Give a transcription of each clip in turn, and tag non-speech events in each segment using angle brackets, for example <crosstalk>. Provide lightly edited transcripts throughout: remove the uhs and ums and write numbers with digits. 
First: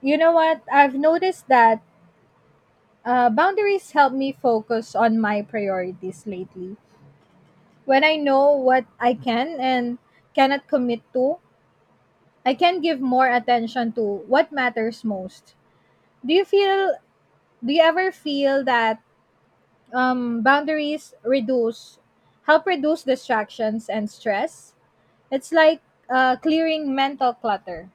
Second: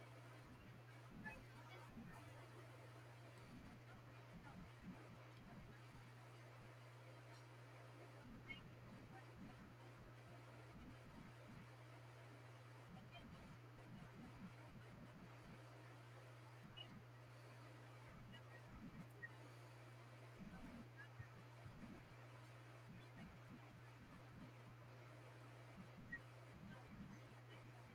You know what? I've noticed that boundaries help me focus on my priorities lately. When I know what I can and cannot commit to, I can give more attention to what matters most. Do you feel? Do you ever feel that boundaries help reduce distractions and stress? It's like clearing mental clutter.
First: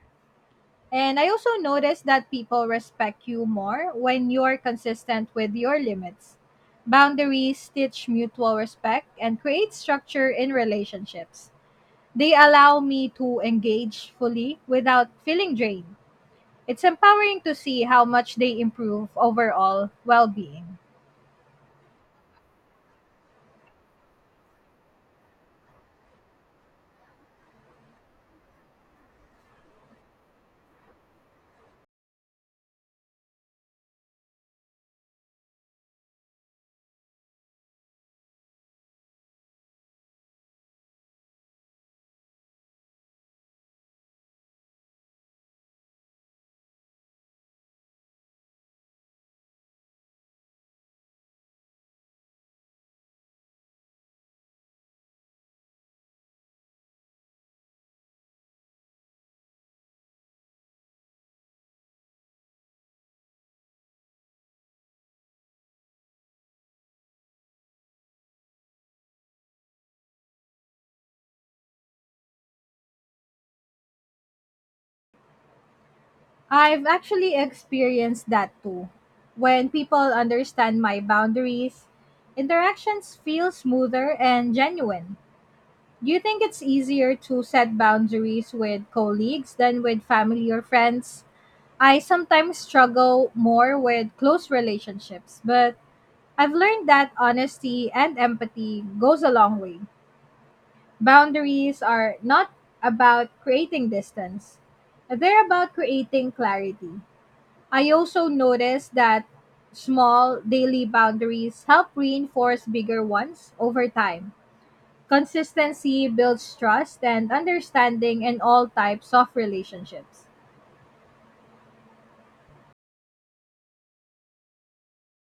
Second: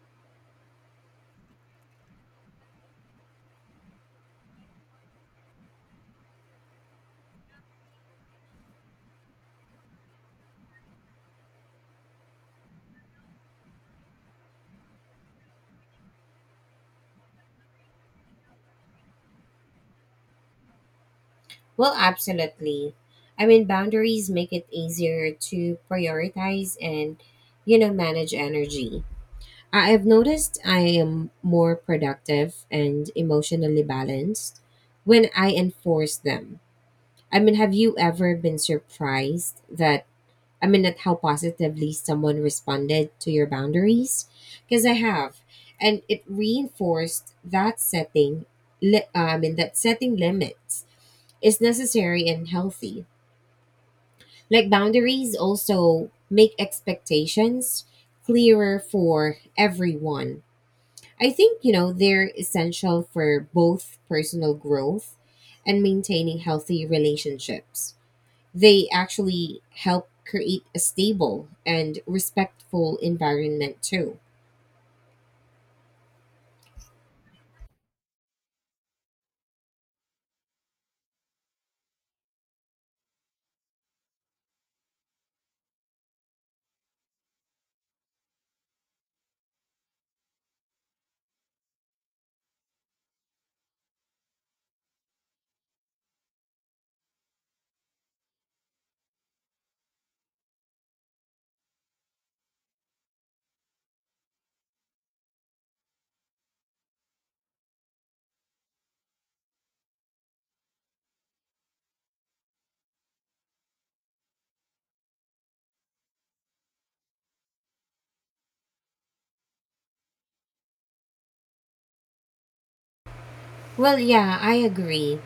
And I also noticed that people respect you more when you're consistent with your limits. Boundaries teach mutual respect and create structure in relationships. They allow me to engage fully without feeling drained. It's empowering to see how much they improve overall well being. Well, absolutely. I mean, boundaries make it easier to prioritize and, manage energy. I've noticed I am more productive and emotionally balanced when I enforce them. I mean, have you ever been surprised at how positively someone responded to your boundaries? Because I have. And it reinforced that setting, li- I mean, that setting limits is necessary and healthy like boundaries also make expectations clearer for everyone. I think, they're essential for both personal growth and maintaining healthy relationships. They actually help create a stable and respectful environment too. I've actually experienced that too. When people understand my boundaries, interactions feel smoother and genuine. Do you think it's easier to set boundaries with colleagues than with family or friends? I sometimes struggle more with close relationships, but I've learned that honesty and empathy goes a long way. Boundaries are not about creating distance. They're about creating clarity. I also noticed that small daily boundaries help reinforce bigger ones over time. Consistency builds trust and understanding in all types of relationships. Well, yeah, I agree.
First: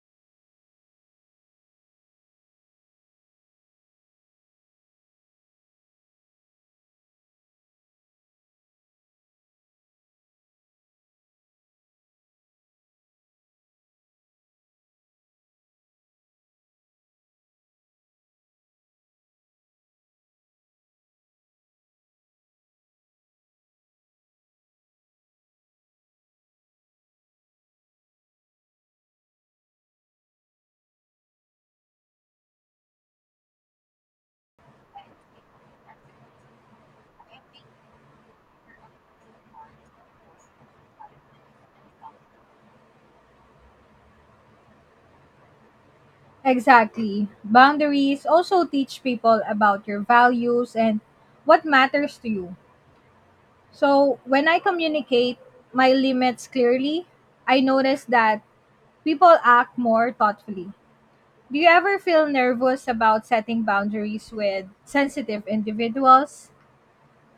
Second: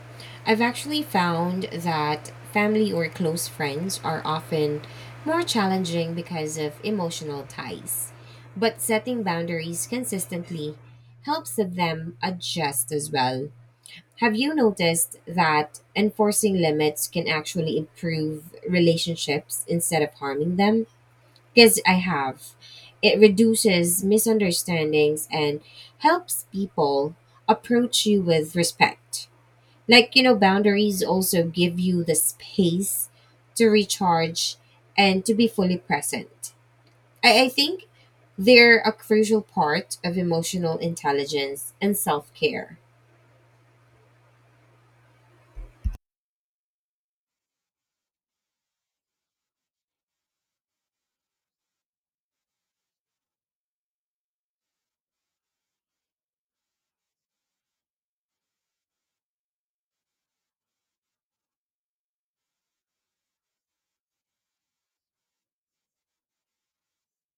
I've actually found that family or close friends are often more challenging because of emotional ties. But setting boundaries consistently helps them adjust as well. Have you noticed that enforcing limits can actually improve relationships instead of harming them? Because I have. It reduces misunderstandings and helps people approach you with respect. Like, boundaries also give you the space to recharge and to be fully present. I think they're a crucial part of emotional intelligence and self care. Exactly. Boundaries also teach people about your values and what matters to you. So, when I communicate my limits clearly, I notice that people act more thoughtfully. Do you ever feel nervous about setting boundaries with sensitive individuals?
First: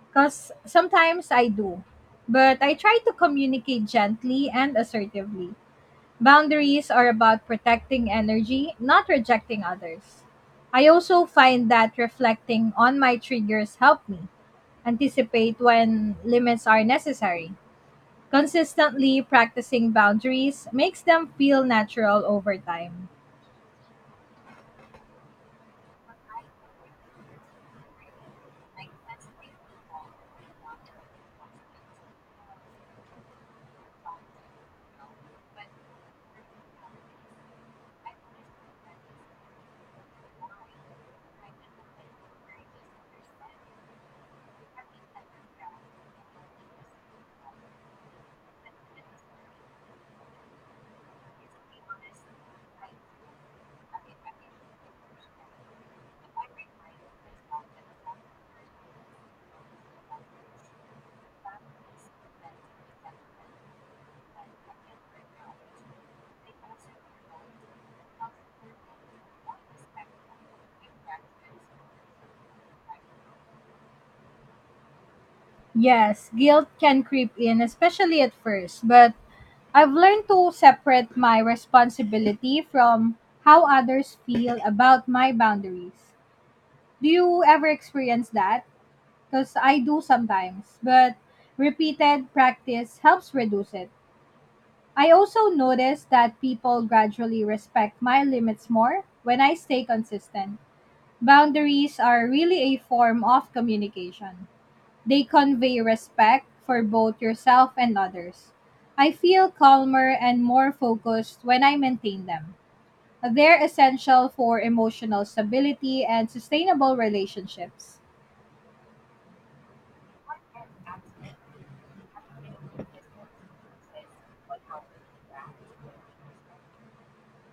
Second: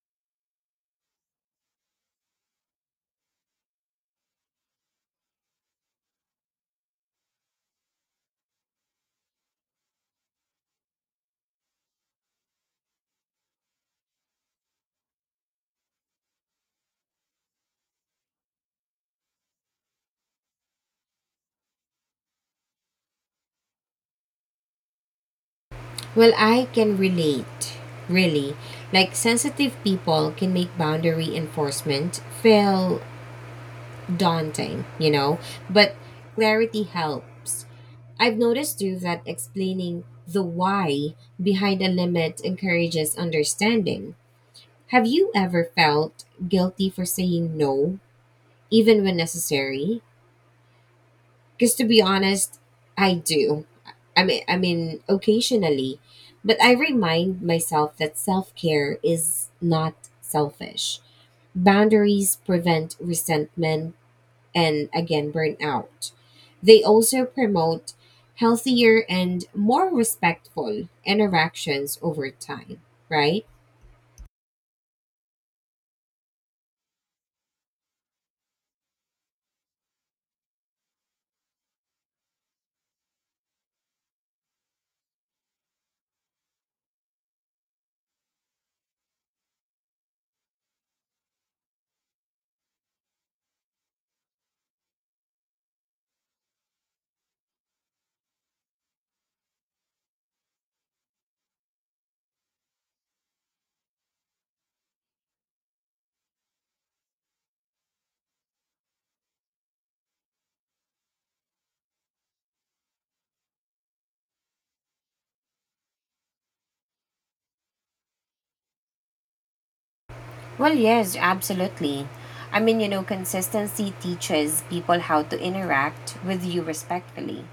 Because sometimes I do, but I try to communicate gently and assertively. Boundaries are about protecting energy, not rejecting others. I also find that reflecting on my triggers help me anticipate when limits are necessary. Consistently practicing boundaries makes them feel natural over time. But Well, I I can relate, really. think Like, that's sensitive people can make boundary enforcement feel daunting, but clarity helps. I've noticed too that explaining the why behind a limit encourages understanding. Have you ever felt guilty for saying no, the even problem. when necessary? Because to be honest, I do. Occasionally, but I remind myself that self care is not selfish. Boundaries prevent resentment and again burnout. They also promote healthier and more respectful interactions over time, right? Yes, guilt can creep in, especially at first, but I've learned to separate my responsibility from how others feel about my boundaries. Do you ever experience that? Because I do sometimes, but repeated practice helps reduce it. I also notice that people gradually respect my limits more when I stay consistent. Boundaries are really a form of communication. They convey respect for both yourself and others. I feel calmer and more focused when I maintain them. They're essential for emotional stability and sustainable relationships. Well, yes, absolutely. Consistency teaches people how to interact with you respectfully.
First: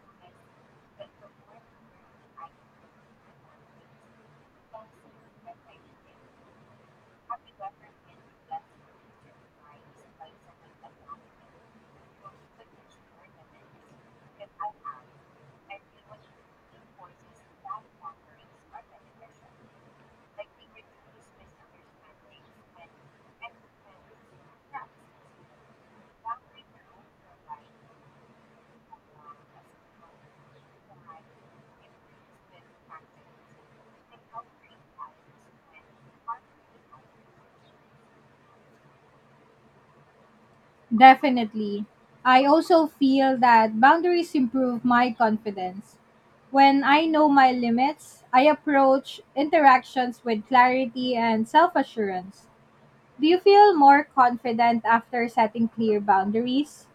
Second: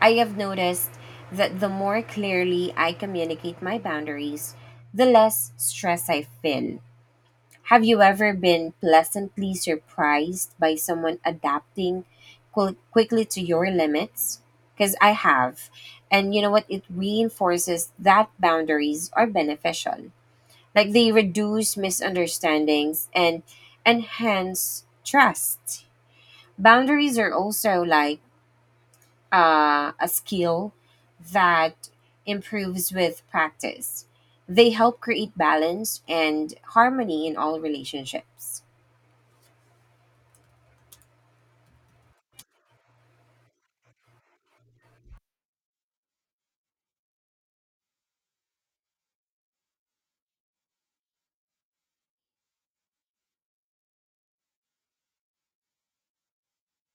I have noticed that the more clearly I communicate my boundaries, the less stress I feel. Have you ever been pleasantly surprised by someone adapting quickly to your limits? Because I have. And you know what? It reinforces that boundaries are beneficial. Like they reduce misunderstandings and enhance trust. Boundaries are also like a skill that improves with practice. They help create balance and harmony in all relationships. Definitely. I also feel that boundaries improve my confidence. When I know my limits, I approach interactions with clarity and self assurance. Do you feel more confident after setting clear boundaries?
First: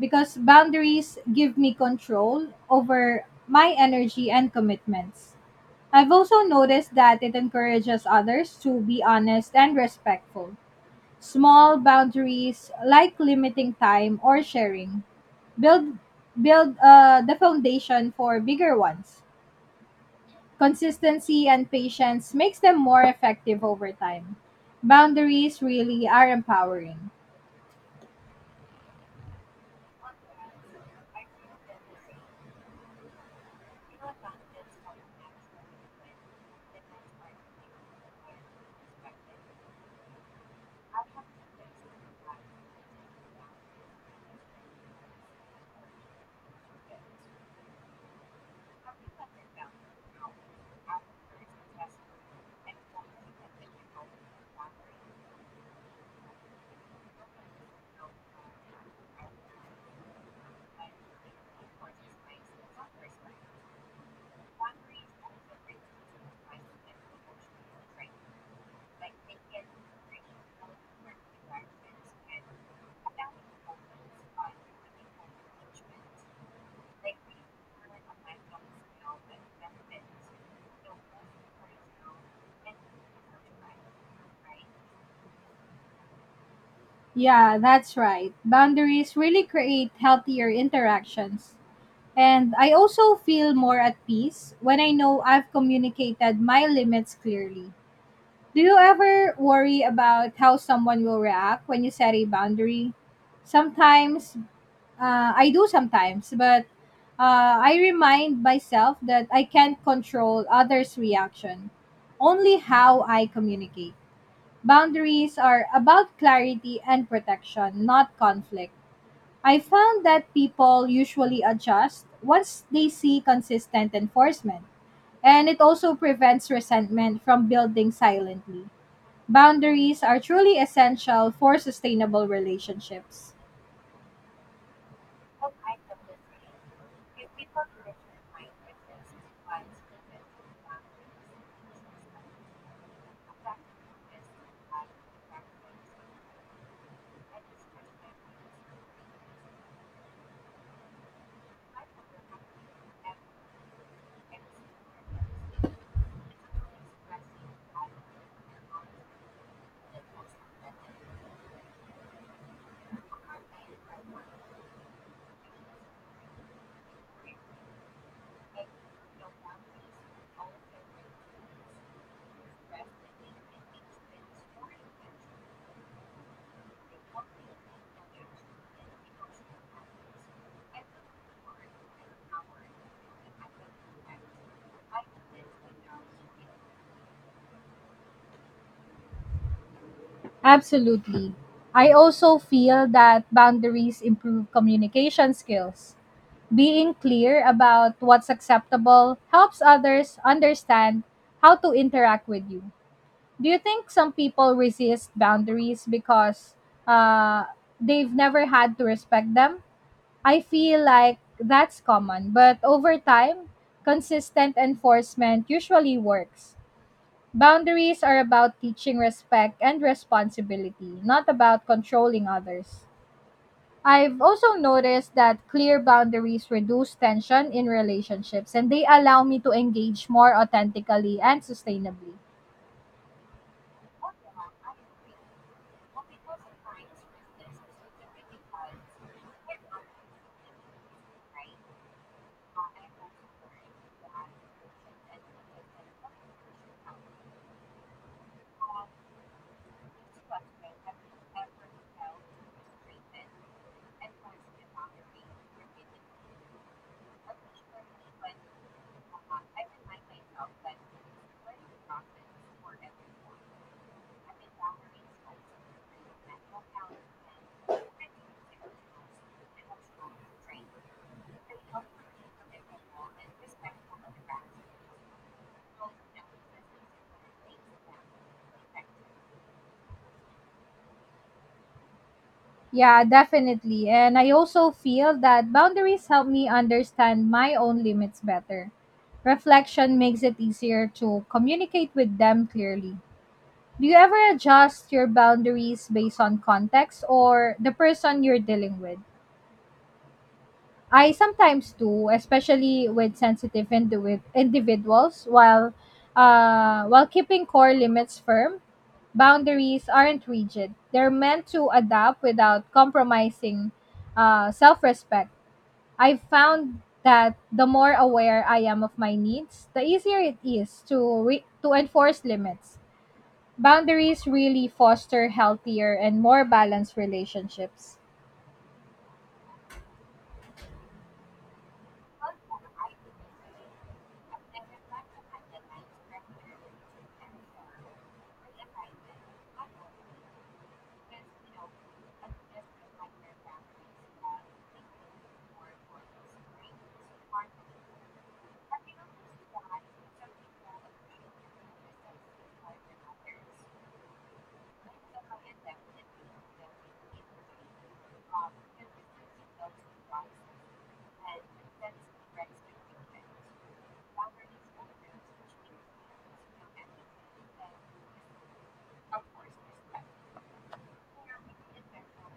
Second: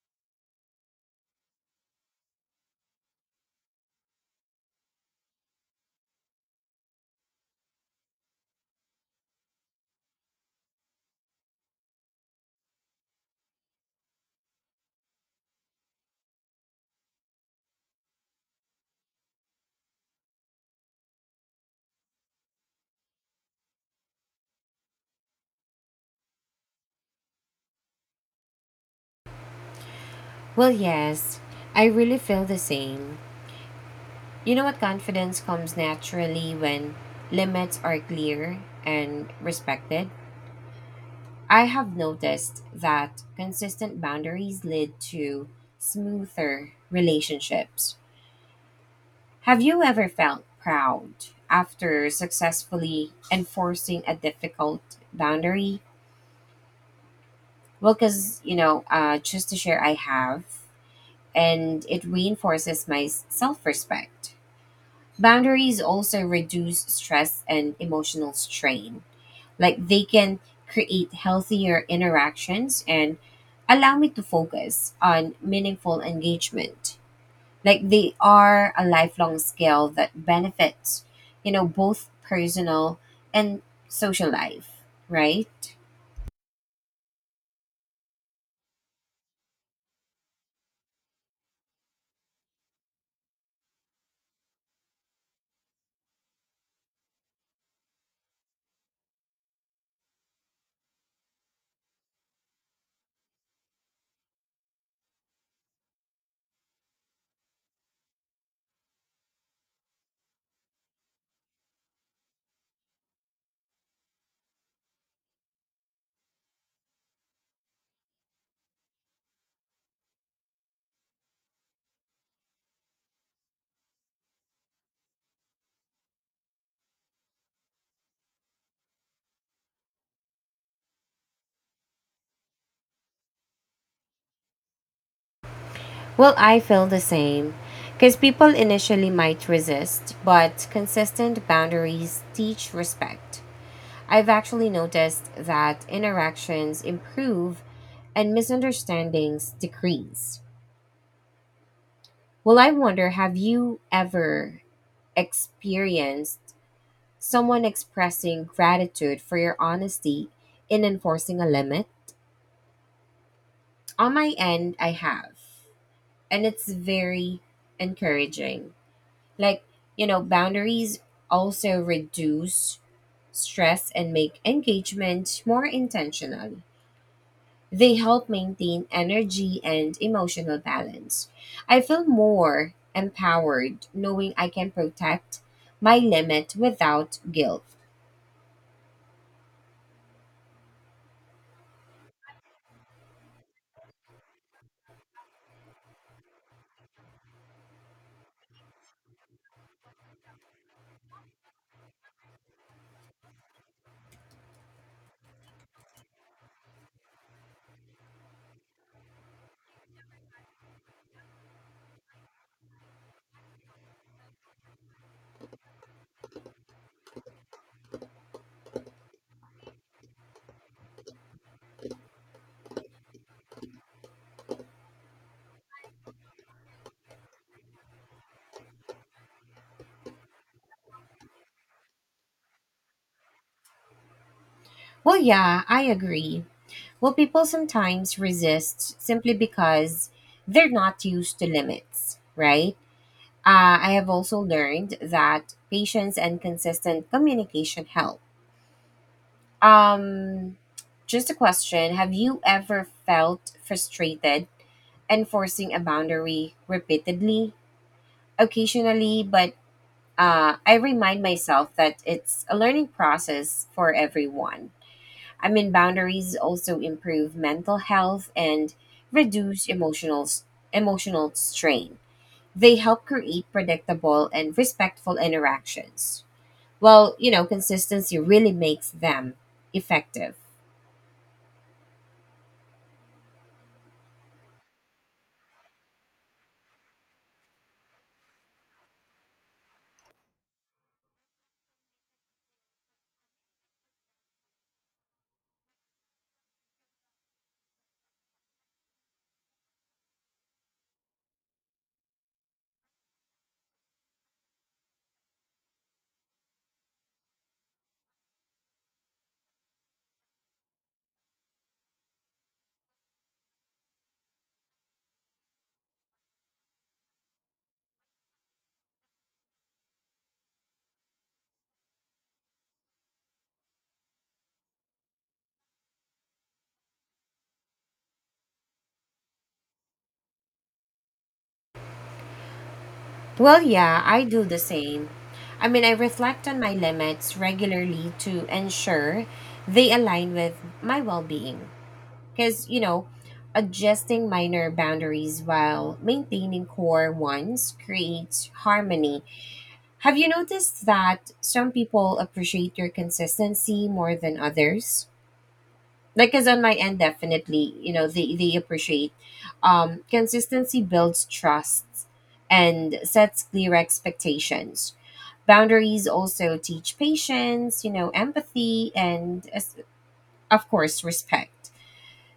Because boundaries give me control over my energy and commitments. I've also noticed that it encourages others to be honest and respectful. Small boundaries, like limiting time or sharing, build build the foundation for bigger ones. Consistency and patience makes them more effective over time. Boundaries really are empowering. Well, yes, I really feel the same. You know what? Confidence comes naturally when limits are clear and respected. I have noticed that consistent boundaries lead to smoother relationships. Have you ever felt proud after successfully enforcing a difficult boundary? Well, because, just to share, I have, and it reinforces my self respect. Boundaries also reduce stress and emotional strain. Like they can create healthier interactions and allow me to focus on meaningful engagement. Like they are a lifelong skill that benefits, both personal and social life, right? Yeah, that's right. Boundaries really create healthier interactions. And I also feel more at peace when I know I've communicated my limits clearly. Do you ever worry about how someone will react when you set a boundary? Sometimes, I do sometimes, but I remind myself that I can't control others' reaction, only how I communicate. Boundaries are about clarity and protection, not conflict. I found that people usually adjust once they see consistent enforcement, and it also prevents resentment from building silently. Boundaries are truly essential for sustainable relationships. Well, I feel the same. Because people initially might resist, but consistent boundaries teach respect. I've actually noticed that interactions improve and misunderstandings decrease. Well, I wonder have you ever experienced someone expressing gratitude for your honesty in enforcing a limit? On my end, I have, and it's very encouraging. Like, boundaries also reduce stress and make engagement more intentional. They help maintain energy and emotional balance. I feel more empowered knowing I can protect my limit without guilt. Absolutely. I also feel that boundaries improve communication skills. Being clear about what's acceptable helps others understand how to interact with you. Do you think some people resist boundaries because uh, they've never had to respect them? I feel like that's common, but over time, consistent enforcement usually works. Boundaries are about teaching respect and responsibility, not about controlling others. I've also noticed that clear boundaries reduce tension in relationships and they allow me to engage more authentically and sustainably. Well, yeah, I agree. Well, people sometimes resist simply because they're not used to limits, right? I have also learned that patience and consistent communication help. Um, just a question. Have you ever felt frustrated enforcing a boundary repeatedly? Occasionally, but I remind myself that it's a learning process for everyone. I mean, boundaries also improve mental health and reduce emotional strain. They help create predictable and respectful interactions. Well, consistency really makes them effective. Yeah, definitely. And I also feel that boundaries help me understand my own limits better. Reflection makes it easier to communicate with them clearly. Do you ever adjust your boundaries based on context or the person you're dealing with? I sometimes do, especially with individuals. While keeping core limits firm, boundaries aren't rigid. They're meant to adapt without compromising self-respect. I've found that the more aware I am of my needs, the easier it is to enforce limits. Boundaries really foster healthier and more balanced relationships. Well, yeah, I do the same. I mean, I reflect on my limits regularly to ensure they align with my well being. Because, adjusting minor boundaries while maintaining core ones creates harmony. Have you noticed that some people appreciate your consistency more than others? Because on my end definitely, they appreciate. Consistency builds trust and sets clear expectations. Boundaries also teach patience, empathy and of course respect.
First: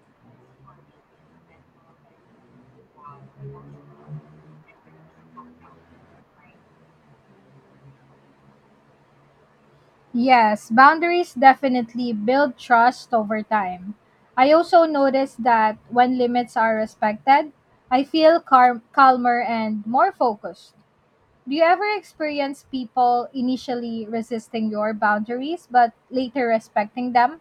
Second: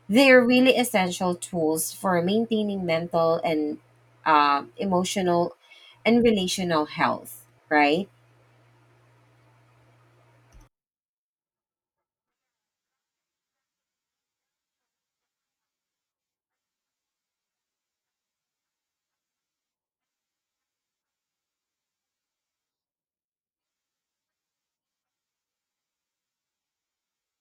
They're really essential tools for maintaining mental and emotional and relational health, right? Yes, boundaries definitely build trust over time. I also noticed that when limits are respected, I feel calmer and more focused. Do you ever experience people initially resisting your boundaries but later respecting them?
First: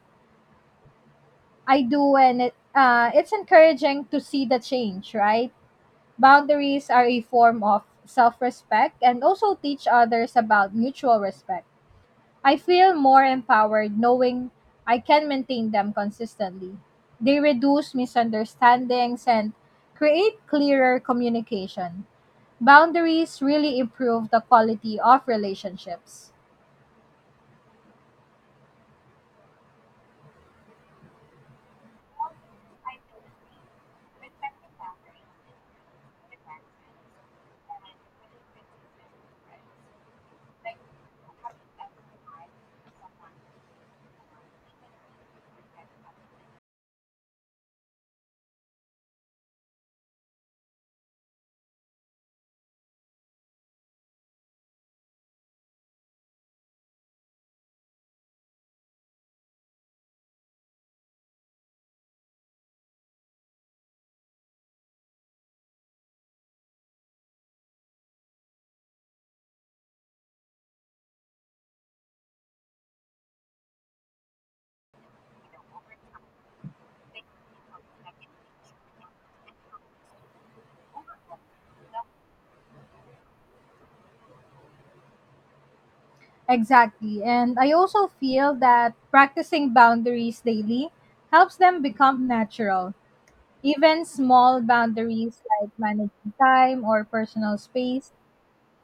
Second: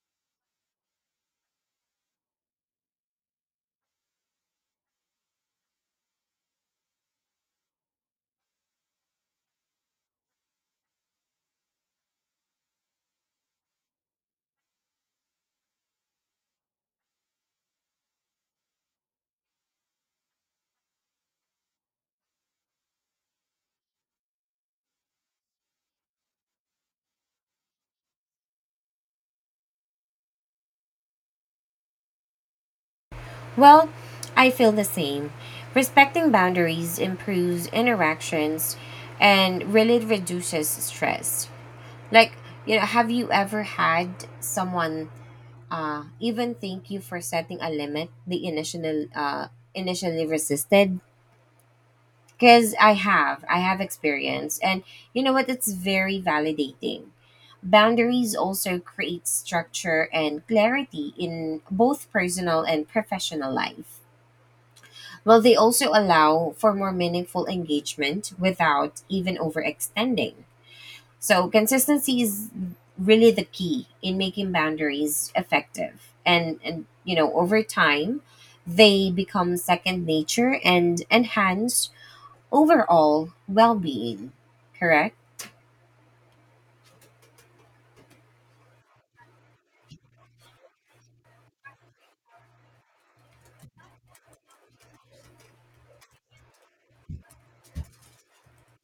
I do, and it's encouraging to see the change, right? Boundaries are a form of self respect and also teach others about mutual respect. I feel more empowered knowing I can maintain them consistently. They reduce misunderstandings and create clearer communication. Boundaries really improve the quality of relationships. Well, I feel the same. Respecting boundaries improves interactions and really reduces stress. Like, have you ever had someone even thank you for setting a limit they initially resisted? Because I have experience. And you know what? It's very validating. Boundaries also create structure and clarity in both personal and professional life. Will they also allow for more meaningful engagement without even overextending? So, consistency is really the key in making boundaries effective. And, you know, over time, they become second nature and enhance overall well being, correct? Exactly. And I also feel that practicing boundaries daily helps them become natural. Even small boundaries like managing time or personal space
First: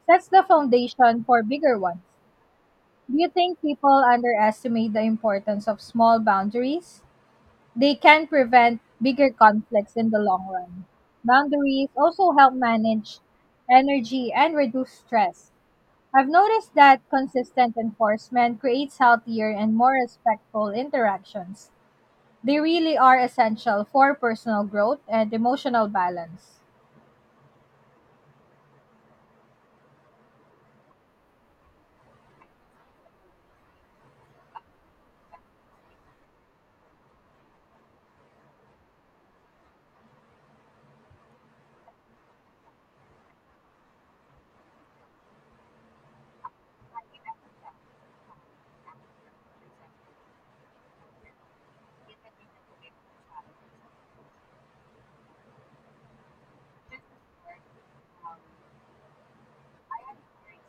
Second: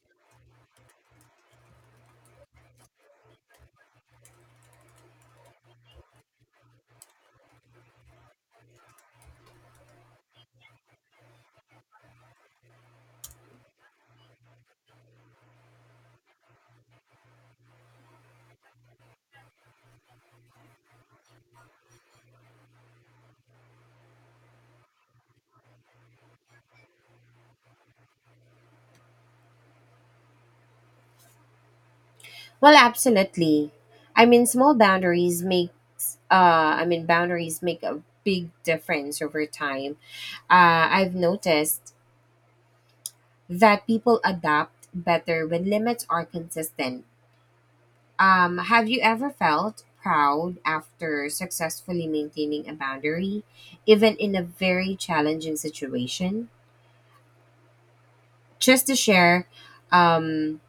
sets the foundation for bigger ones. Do you think people underestimate the importance of small boundaries? They can prevent bigger conflicts in the long run. Boundaries also help manage energy and reduce stress. I've noticed that consistent enforcement creates healthier and more respectful interactions. They really are essential for personal growth and emotional balance. Well, absolutely. I mean, small boundaries make I mean, Boundaries make a big difference over time. I've noticed that people adapt better when limits are consistent. Have you ever felt proud after successfully maintaining a boundary, even in a very challenging situation? Just to share, um,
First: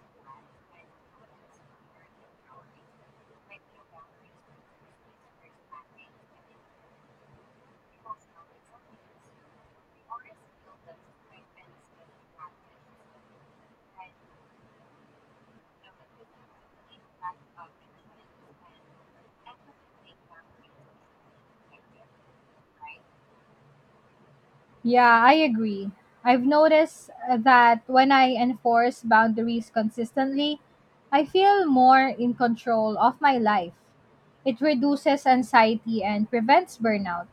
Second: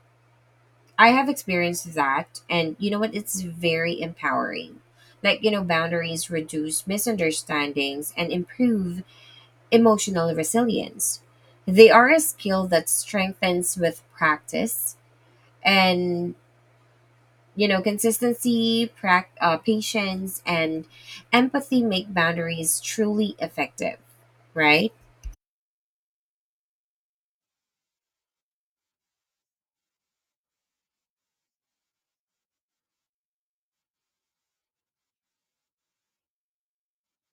I have experienced that, and you know what? It's very empowering. Like, boundaries reduce misunderstandings and improve emotional resilience. They are a skill that strengthens with practice and patience and empathy make boundaries truly effective, right? Yeah, I agree. I've noticed that when I enforce boundaries consistently, I feel more in control of my life. It reduces anxiety and prevents burnout.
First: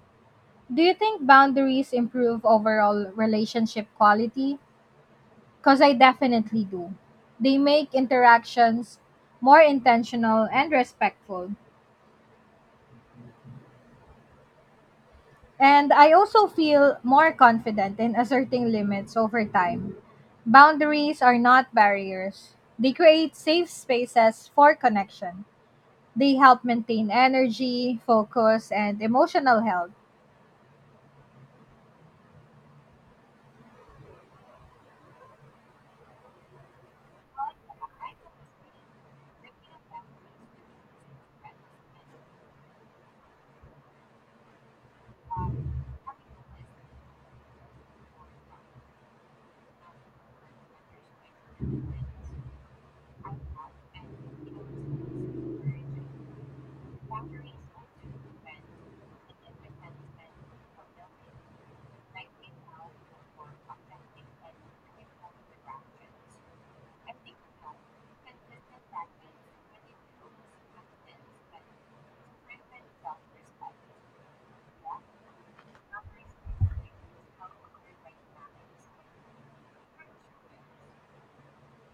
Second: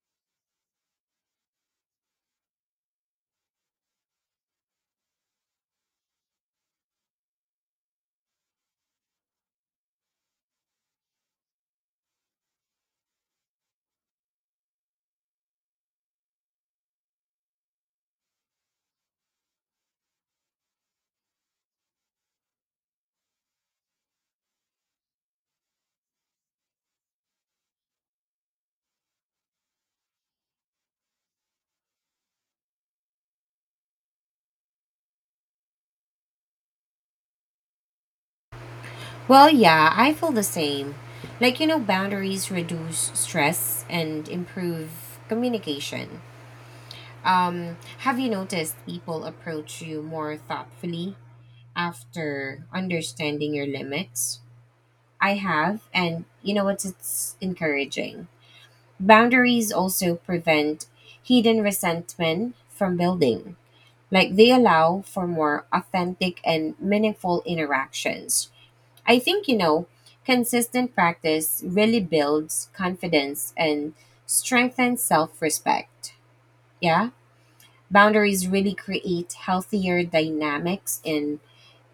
Do you think boundaries improve overall relationship quality? Because I definitely do. They make interactions more intentional and respectful. And I also feel more confident in asserting limits over time. Boundaries are not barriers, they create safe spaces for connection. They help maintain energy, focus, and emotional health. Well, yeah, I feel the same. Like, boundaries reduce stress and improve communication. Have you noticed people approach you more thoughtfully after understanding your limits? I have, and you know what? It's encouraging. Boundaries also prevent hidden resentment from building. Like they allow for more authentic and meaningful interactions. I think, consistent practice really builds confidence and strengthens self respect. Yeah. Boundaries really create healthier dynamics in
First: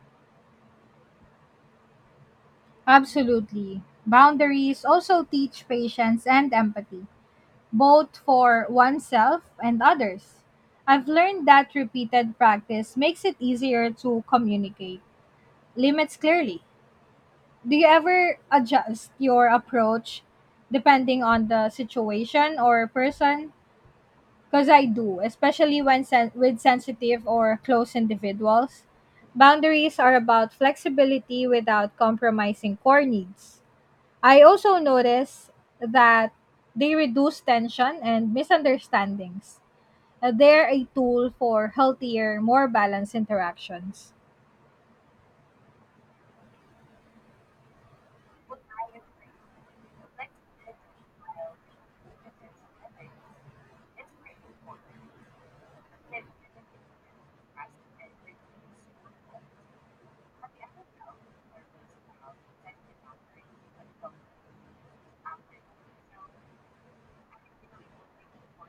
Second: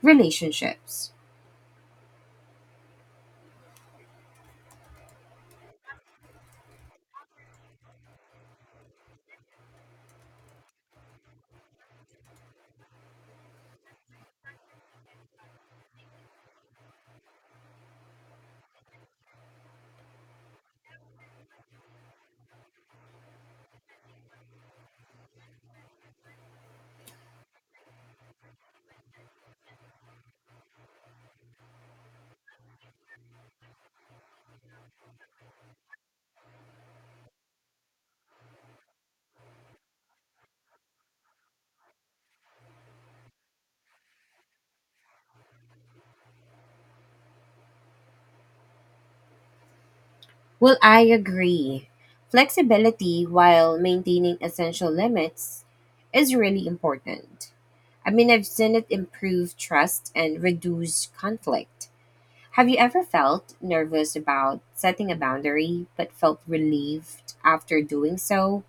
relationships. Absolutely. Boundaries also teach patience and empathy, both for oneself and others. I've learned that repeated practice makes it easier to communicate limits clearly. Do you ever adjust your approach depending on the situation or person? Because I do, especially with sensitive or close individuals. Boundaries are about flexibility without compromising core needs. I also notice that they reduce tension and misunderstandings. They're a tool for healthier, more balanced interactions. Well, I agree. Flexibility while maintaining essential limits is really important. I mean, I've seen it improve trust and reduce conflict. Have you ever felt nervous about setting a boundary but felt relieved after doing so?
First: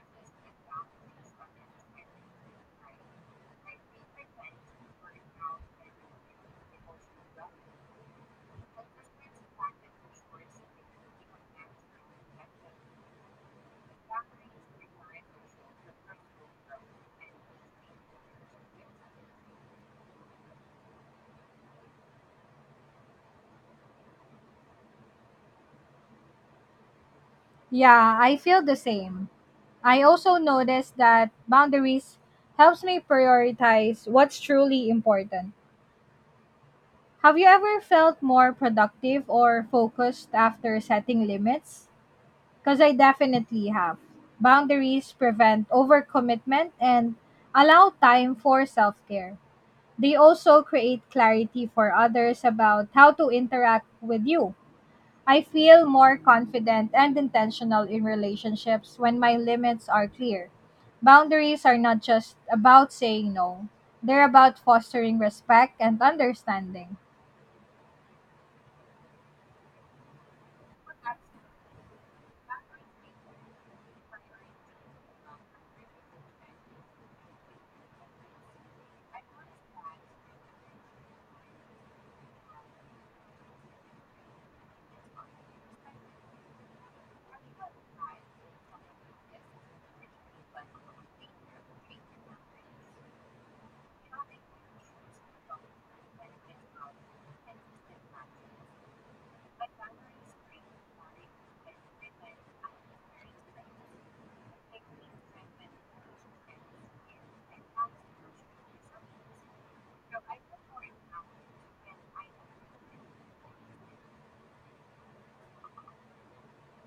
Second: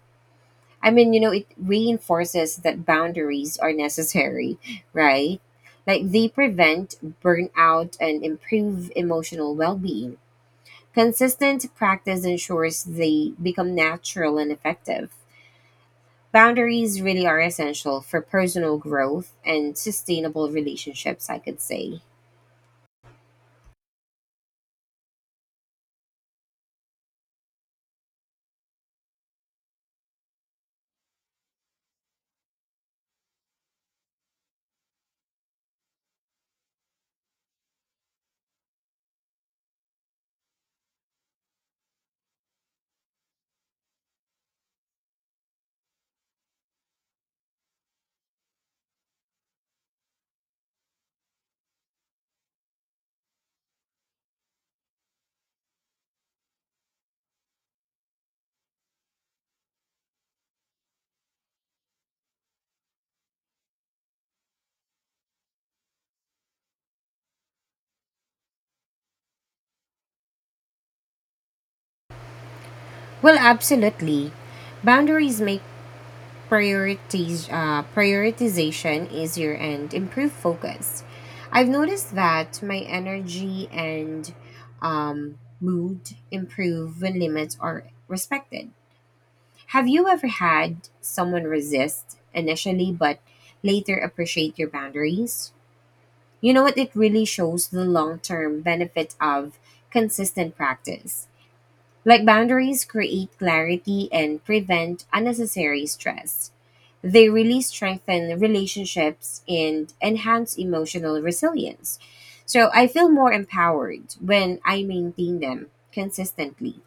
I mean, it reinforces that boundaries are necessary, <laughs> right? Like they prevent burnout and improve emotional well being. Consistent practice ensures they become natural and effective. Boundaries really are essential for personal growth and sustainable relationships, I could say. Yeah, I feel the same. I also noticed that boundaries helps me prioritize what's truly important. Have you ever felt more productive or focused after setting limits? Because I definitely have. Boundaries prevent overcommitment and allow time for self care. They also create clarity for others about how to interact with you. I feel more confident and intentional in relationships when my limits are clear. Boundaries are not just about saying no, they're about fostering respect and understanding. Well, absolutely. Boundaries make prioritization easier and improve focus. I've noticed that my energy and mood improve when limits are respected. Have you ever had someone resist initially but later appreciate your boundaries? You know what? It really shows the long term benefit of consistent practice. Like boundaries create clarity and prevent unnecessary stress. They really strengthen relationships and enhance emotional resilience. So I feel more empowered when I maintain them consistently.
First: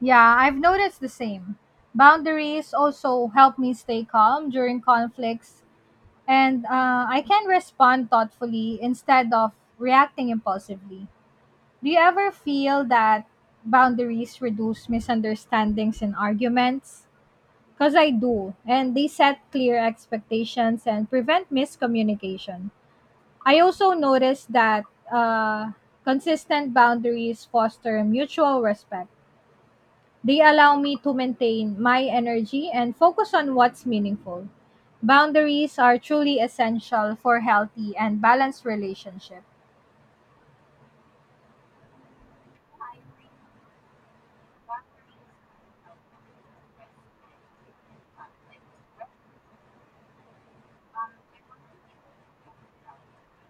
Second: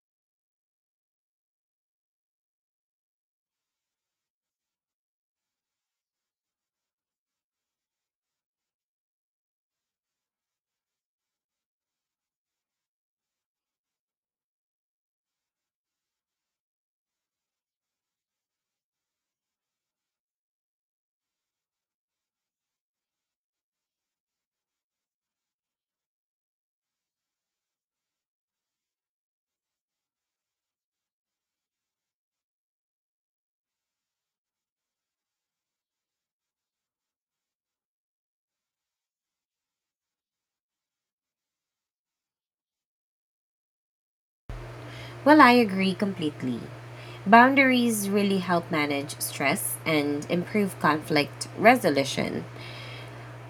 Yeah, I've noticed the same. Boundaries also help me stay calm during conflicts, and I can respond thoughtfully instead of reacting impulsively. Do you ever feel that boundaries reduce misunderstandings in arguments? Because I do, and they set clear expectations and prevent miscommunication. I also noticed that uh, consistent boundaries foster mutual respect. They allow me to maintain my energy and focus on what's meaningful. Boundaries are truly essential for healthy and balanced relationships. Well, I agree completely. Boundaries really help manage stress and improve conflict resolution.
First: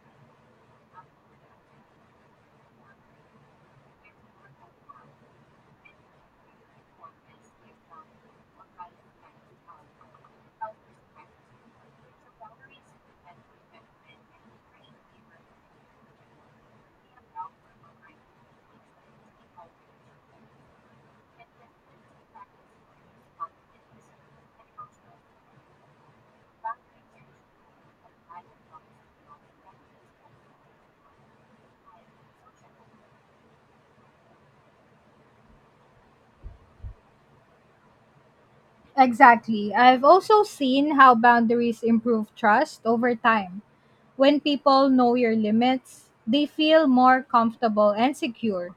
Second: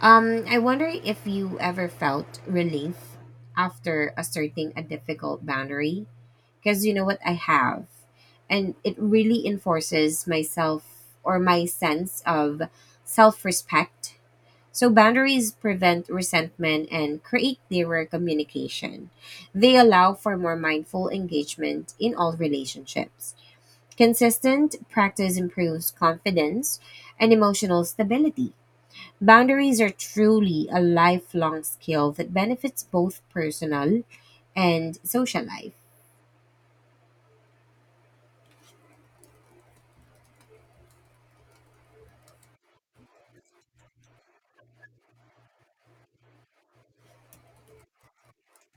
I wonder if you ever felt relief after asserting a difficult boundary. Because you know what? I have. And it really enforces myself or my sense of self respect. So, boundaries prevent resentment and create clearer communication. They allow for more mindful engagement in all relationships. Consistent practice improves confidence and emotional stability. Boundaries are truly a lifelong skill that benefits both personal and social life. Exactly. I've also seen how boundaries improve trust over time. When people know your limits, they feel more comfortable and secure.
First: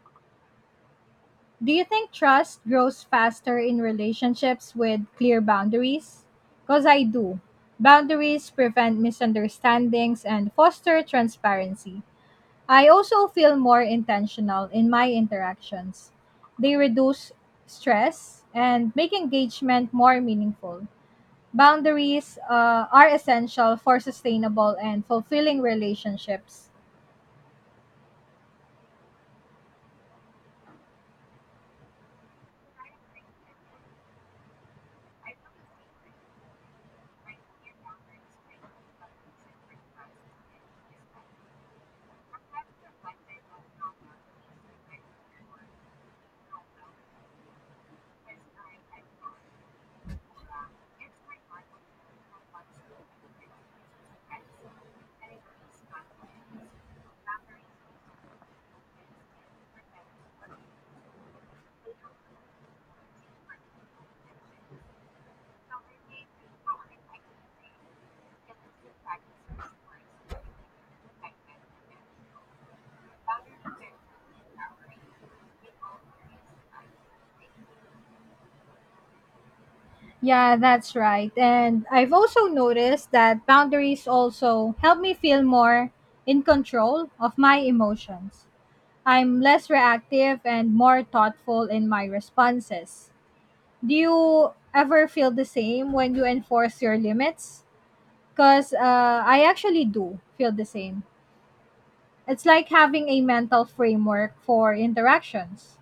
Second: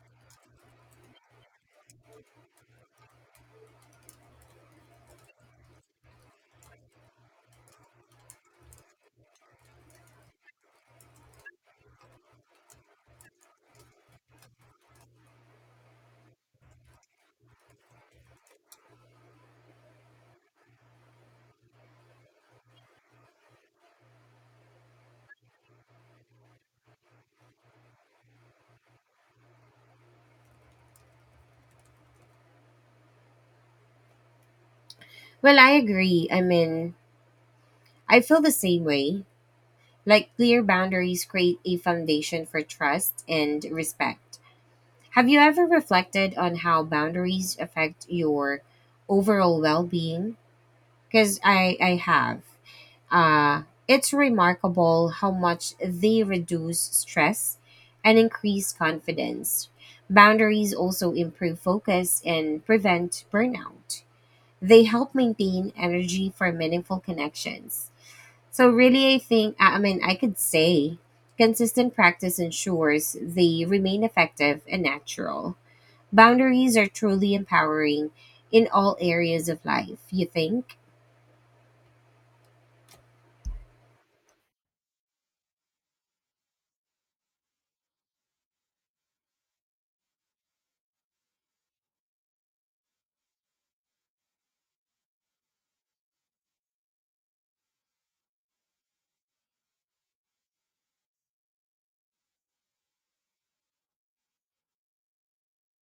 Do you think trust grows faster in relationships with clear boundaries? Because I do. Boundaries prevent misunderstandings and foster transparency. I also feel more intentional in my interactions. They reduce stress and make engagement more meaningful. Boundaries are essential for sustainable and fulfilling relationships. Well, I agree. I mean, I feel the same way. Like, clear boundaries create a foundation for trust and respect. Have you ever reflected on how boundaries affect your overall well being? Because I have. Uh, it's remarkable how much they reduce stress and increase confidence. Boundaries also improve focus and prevent burnout. They help maintain energy for meaningful connections. So, really, I think, I mean, I could say consistent practice ensures they remain effective and natural. Boundaries are truly empowering in all areas of life, you Yeah, think? that's right. And I've also noticed that boundaries also help me feel more in control of my emotions. I'm less reactive and more thoughtful in my responses. Do you ever feel the same when you enforce your limits? Because I actually do feel the same. It's like having a mental framework for interactions.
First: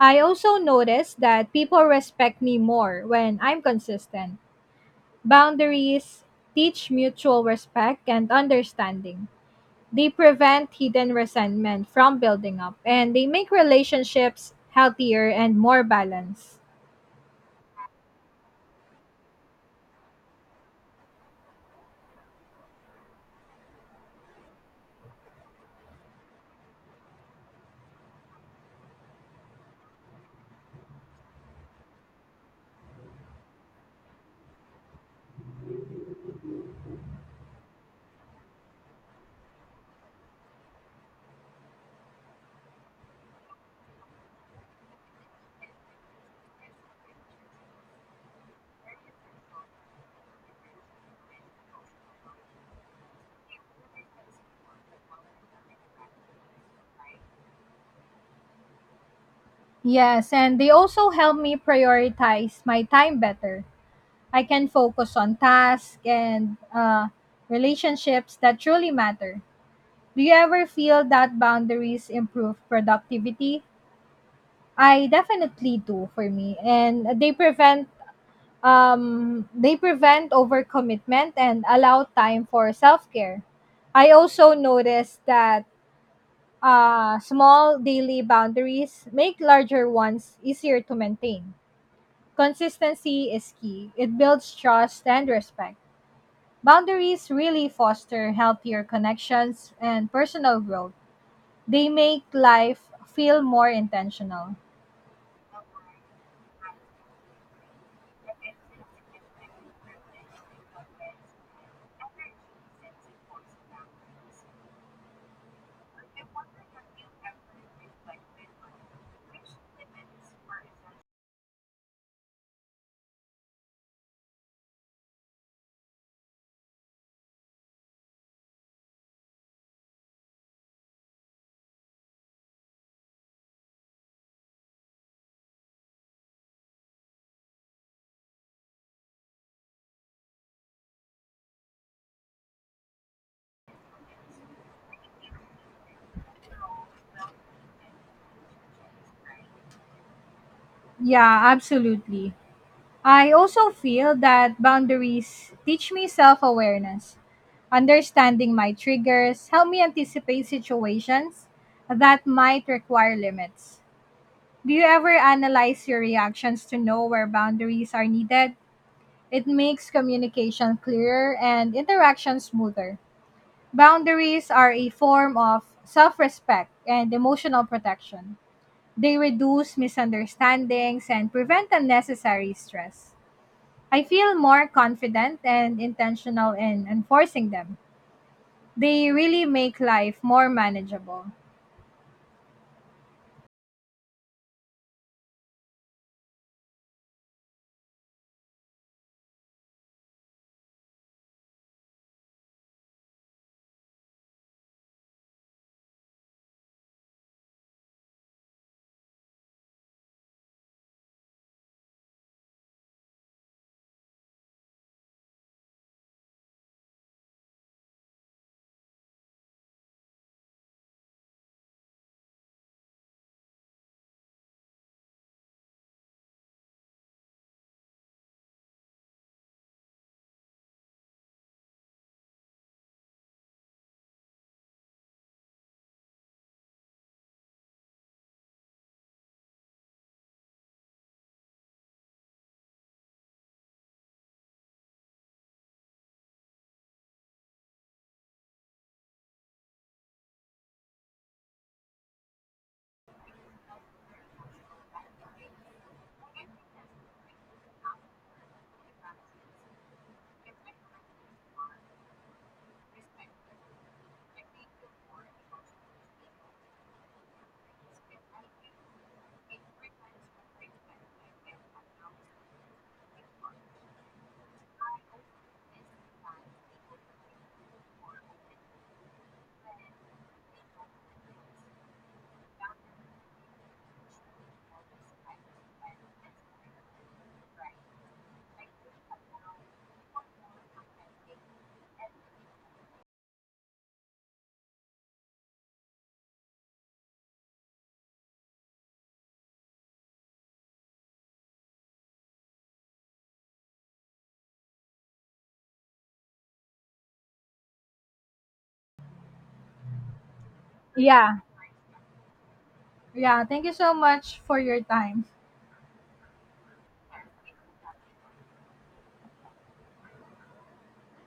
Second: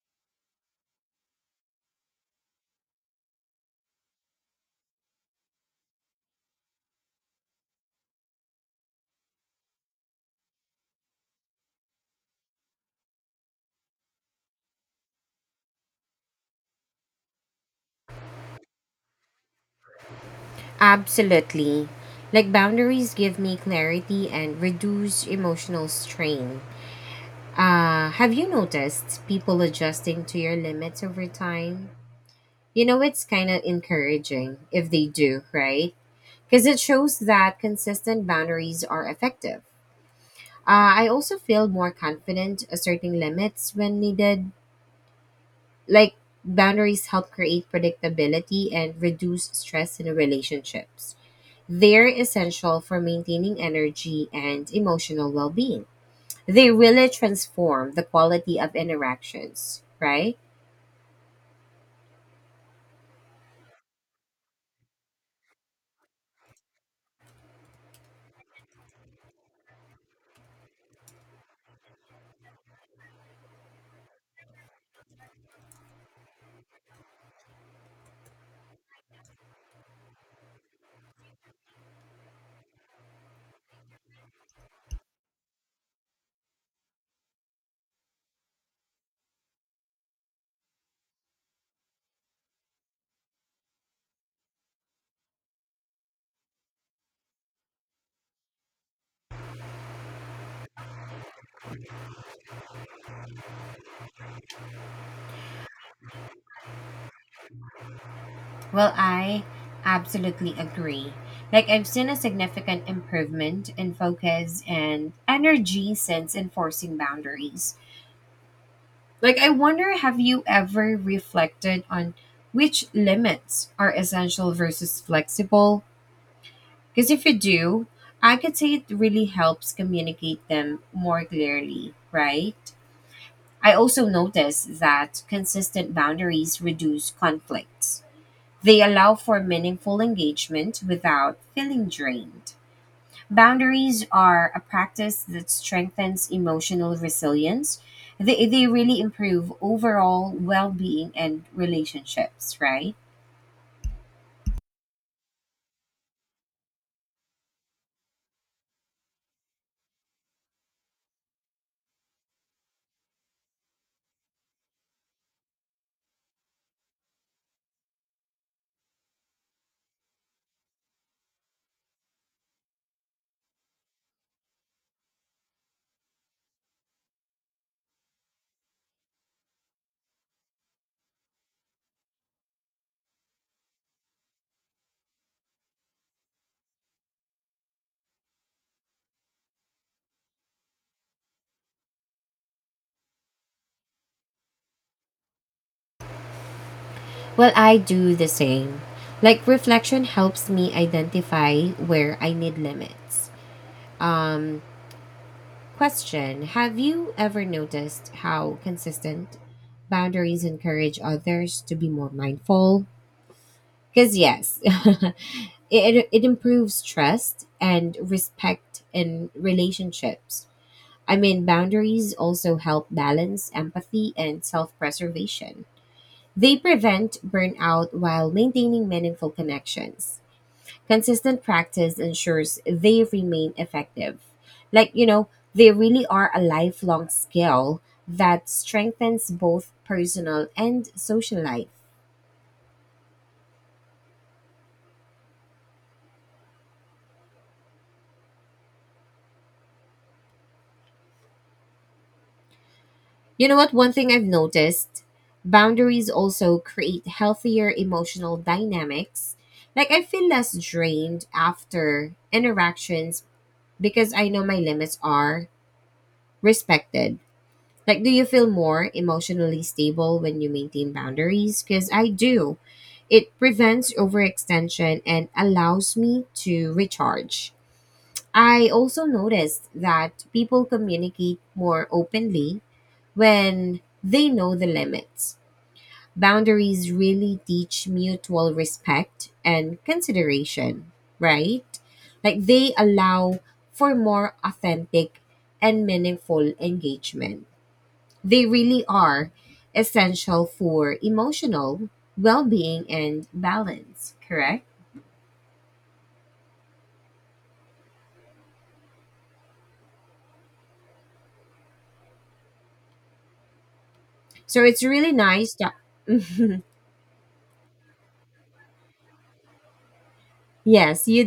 I also notice that people respect me more when I'm consistent. Boundaries teach mutual respect and understanding. They prevent hidden resentment from building up and they make relationships healthier and more balanced. Absolutely. Like boundaries give me clarity and reduce emotional strain. Have you noticed people adjusting to your limits over time? You know, it's kind of encouraging if they do, right? Because it shows that consistent boundaries are effective. I also feel more confident asserting limits when needed. Like, boundaries help create predictability and reduce stress in relationships. They're essential for maintaining energy and emotional well being. They really transform the quality of interactions, Yes, right? and they also help me prioritize my time better. I can focus on tasks and relationships that truly matter. Do you ever feel that boundaries improve productivity? I definitely do for me, and they prevent overcommitment and allow time for self care. I also noticed that small daily boundaries make larger ones easier to maintain. Consistency is key, it builds trust and respect. Boundaries really foster healthier connections and personal growth. They make life feel more intentional. Well, I absolutely agree. Like, I've seen a significant improvement in focus and energy since enforcing boundaries. Like, I wonder have you ever reflected on which limits are essential versus flexible? Because if you do, I could say it really helps communicate them more clearly, right? I also noticed that consistent boundaries reduce conflicts. They allow for meaningful engagement without feeling drained. Boundaries are a practice that strengthens emotional resilience. They really improve overall well being and Yeah, absolutely. relationships, right? I also feel that boundaries teach me self awareness. Understanding my triggers help me anticipate situations that might require limits. Do you ever analyze your reactions to know where boundaries are needed? It makes communication clearer and interaction smoother. Boundaries are a form of self respect and emotional protection. They reduce misunderstandings and prevent unnecessary stress. I feel more confident and intentional in enforcing them. They really make life more manageable. Well, I do the same. Like reflection helps me identify where I need limits. Um, Question, have you ever noticed how consistent boundaries encourage others to be more mindful? Cuz yes, <laughs> it improves trust and respect in relationships. I mean, boundaries also help balance empathy and self-preservation. They prevent burnout while maintaining meaningful connections. Consistent practice ensures they remain effective. Like, they really are a lifelong skill that strengthens both personal and social life. You know what? One thing I've noticed, boundaries also create healthier emotional dynamics. Like, I feel less drained after interactions because I know my limits are respected. Like, do you feel more emotionally stable when you maintain boundaries? Because I do. It prevents overextension and allows me to recharge. I also noticed that people communicate more openly when they know the limits. Boundaries really teach mutual respect and consideration, right? Like, they allow for more authentic and meaningful engagement. They really are essential for emotional well being and balance, correct? Yeah. Yeah, thank you so much for So your it's really time. nice. <laughs> Yes, you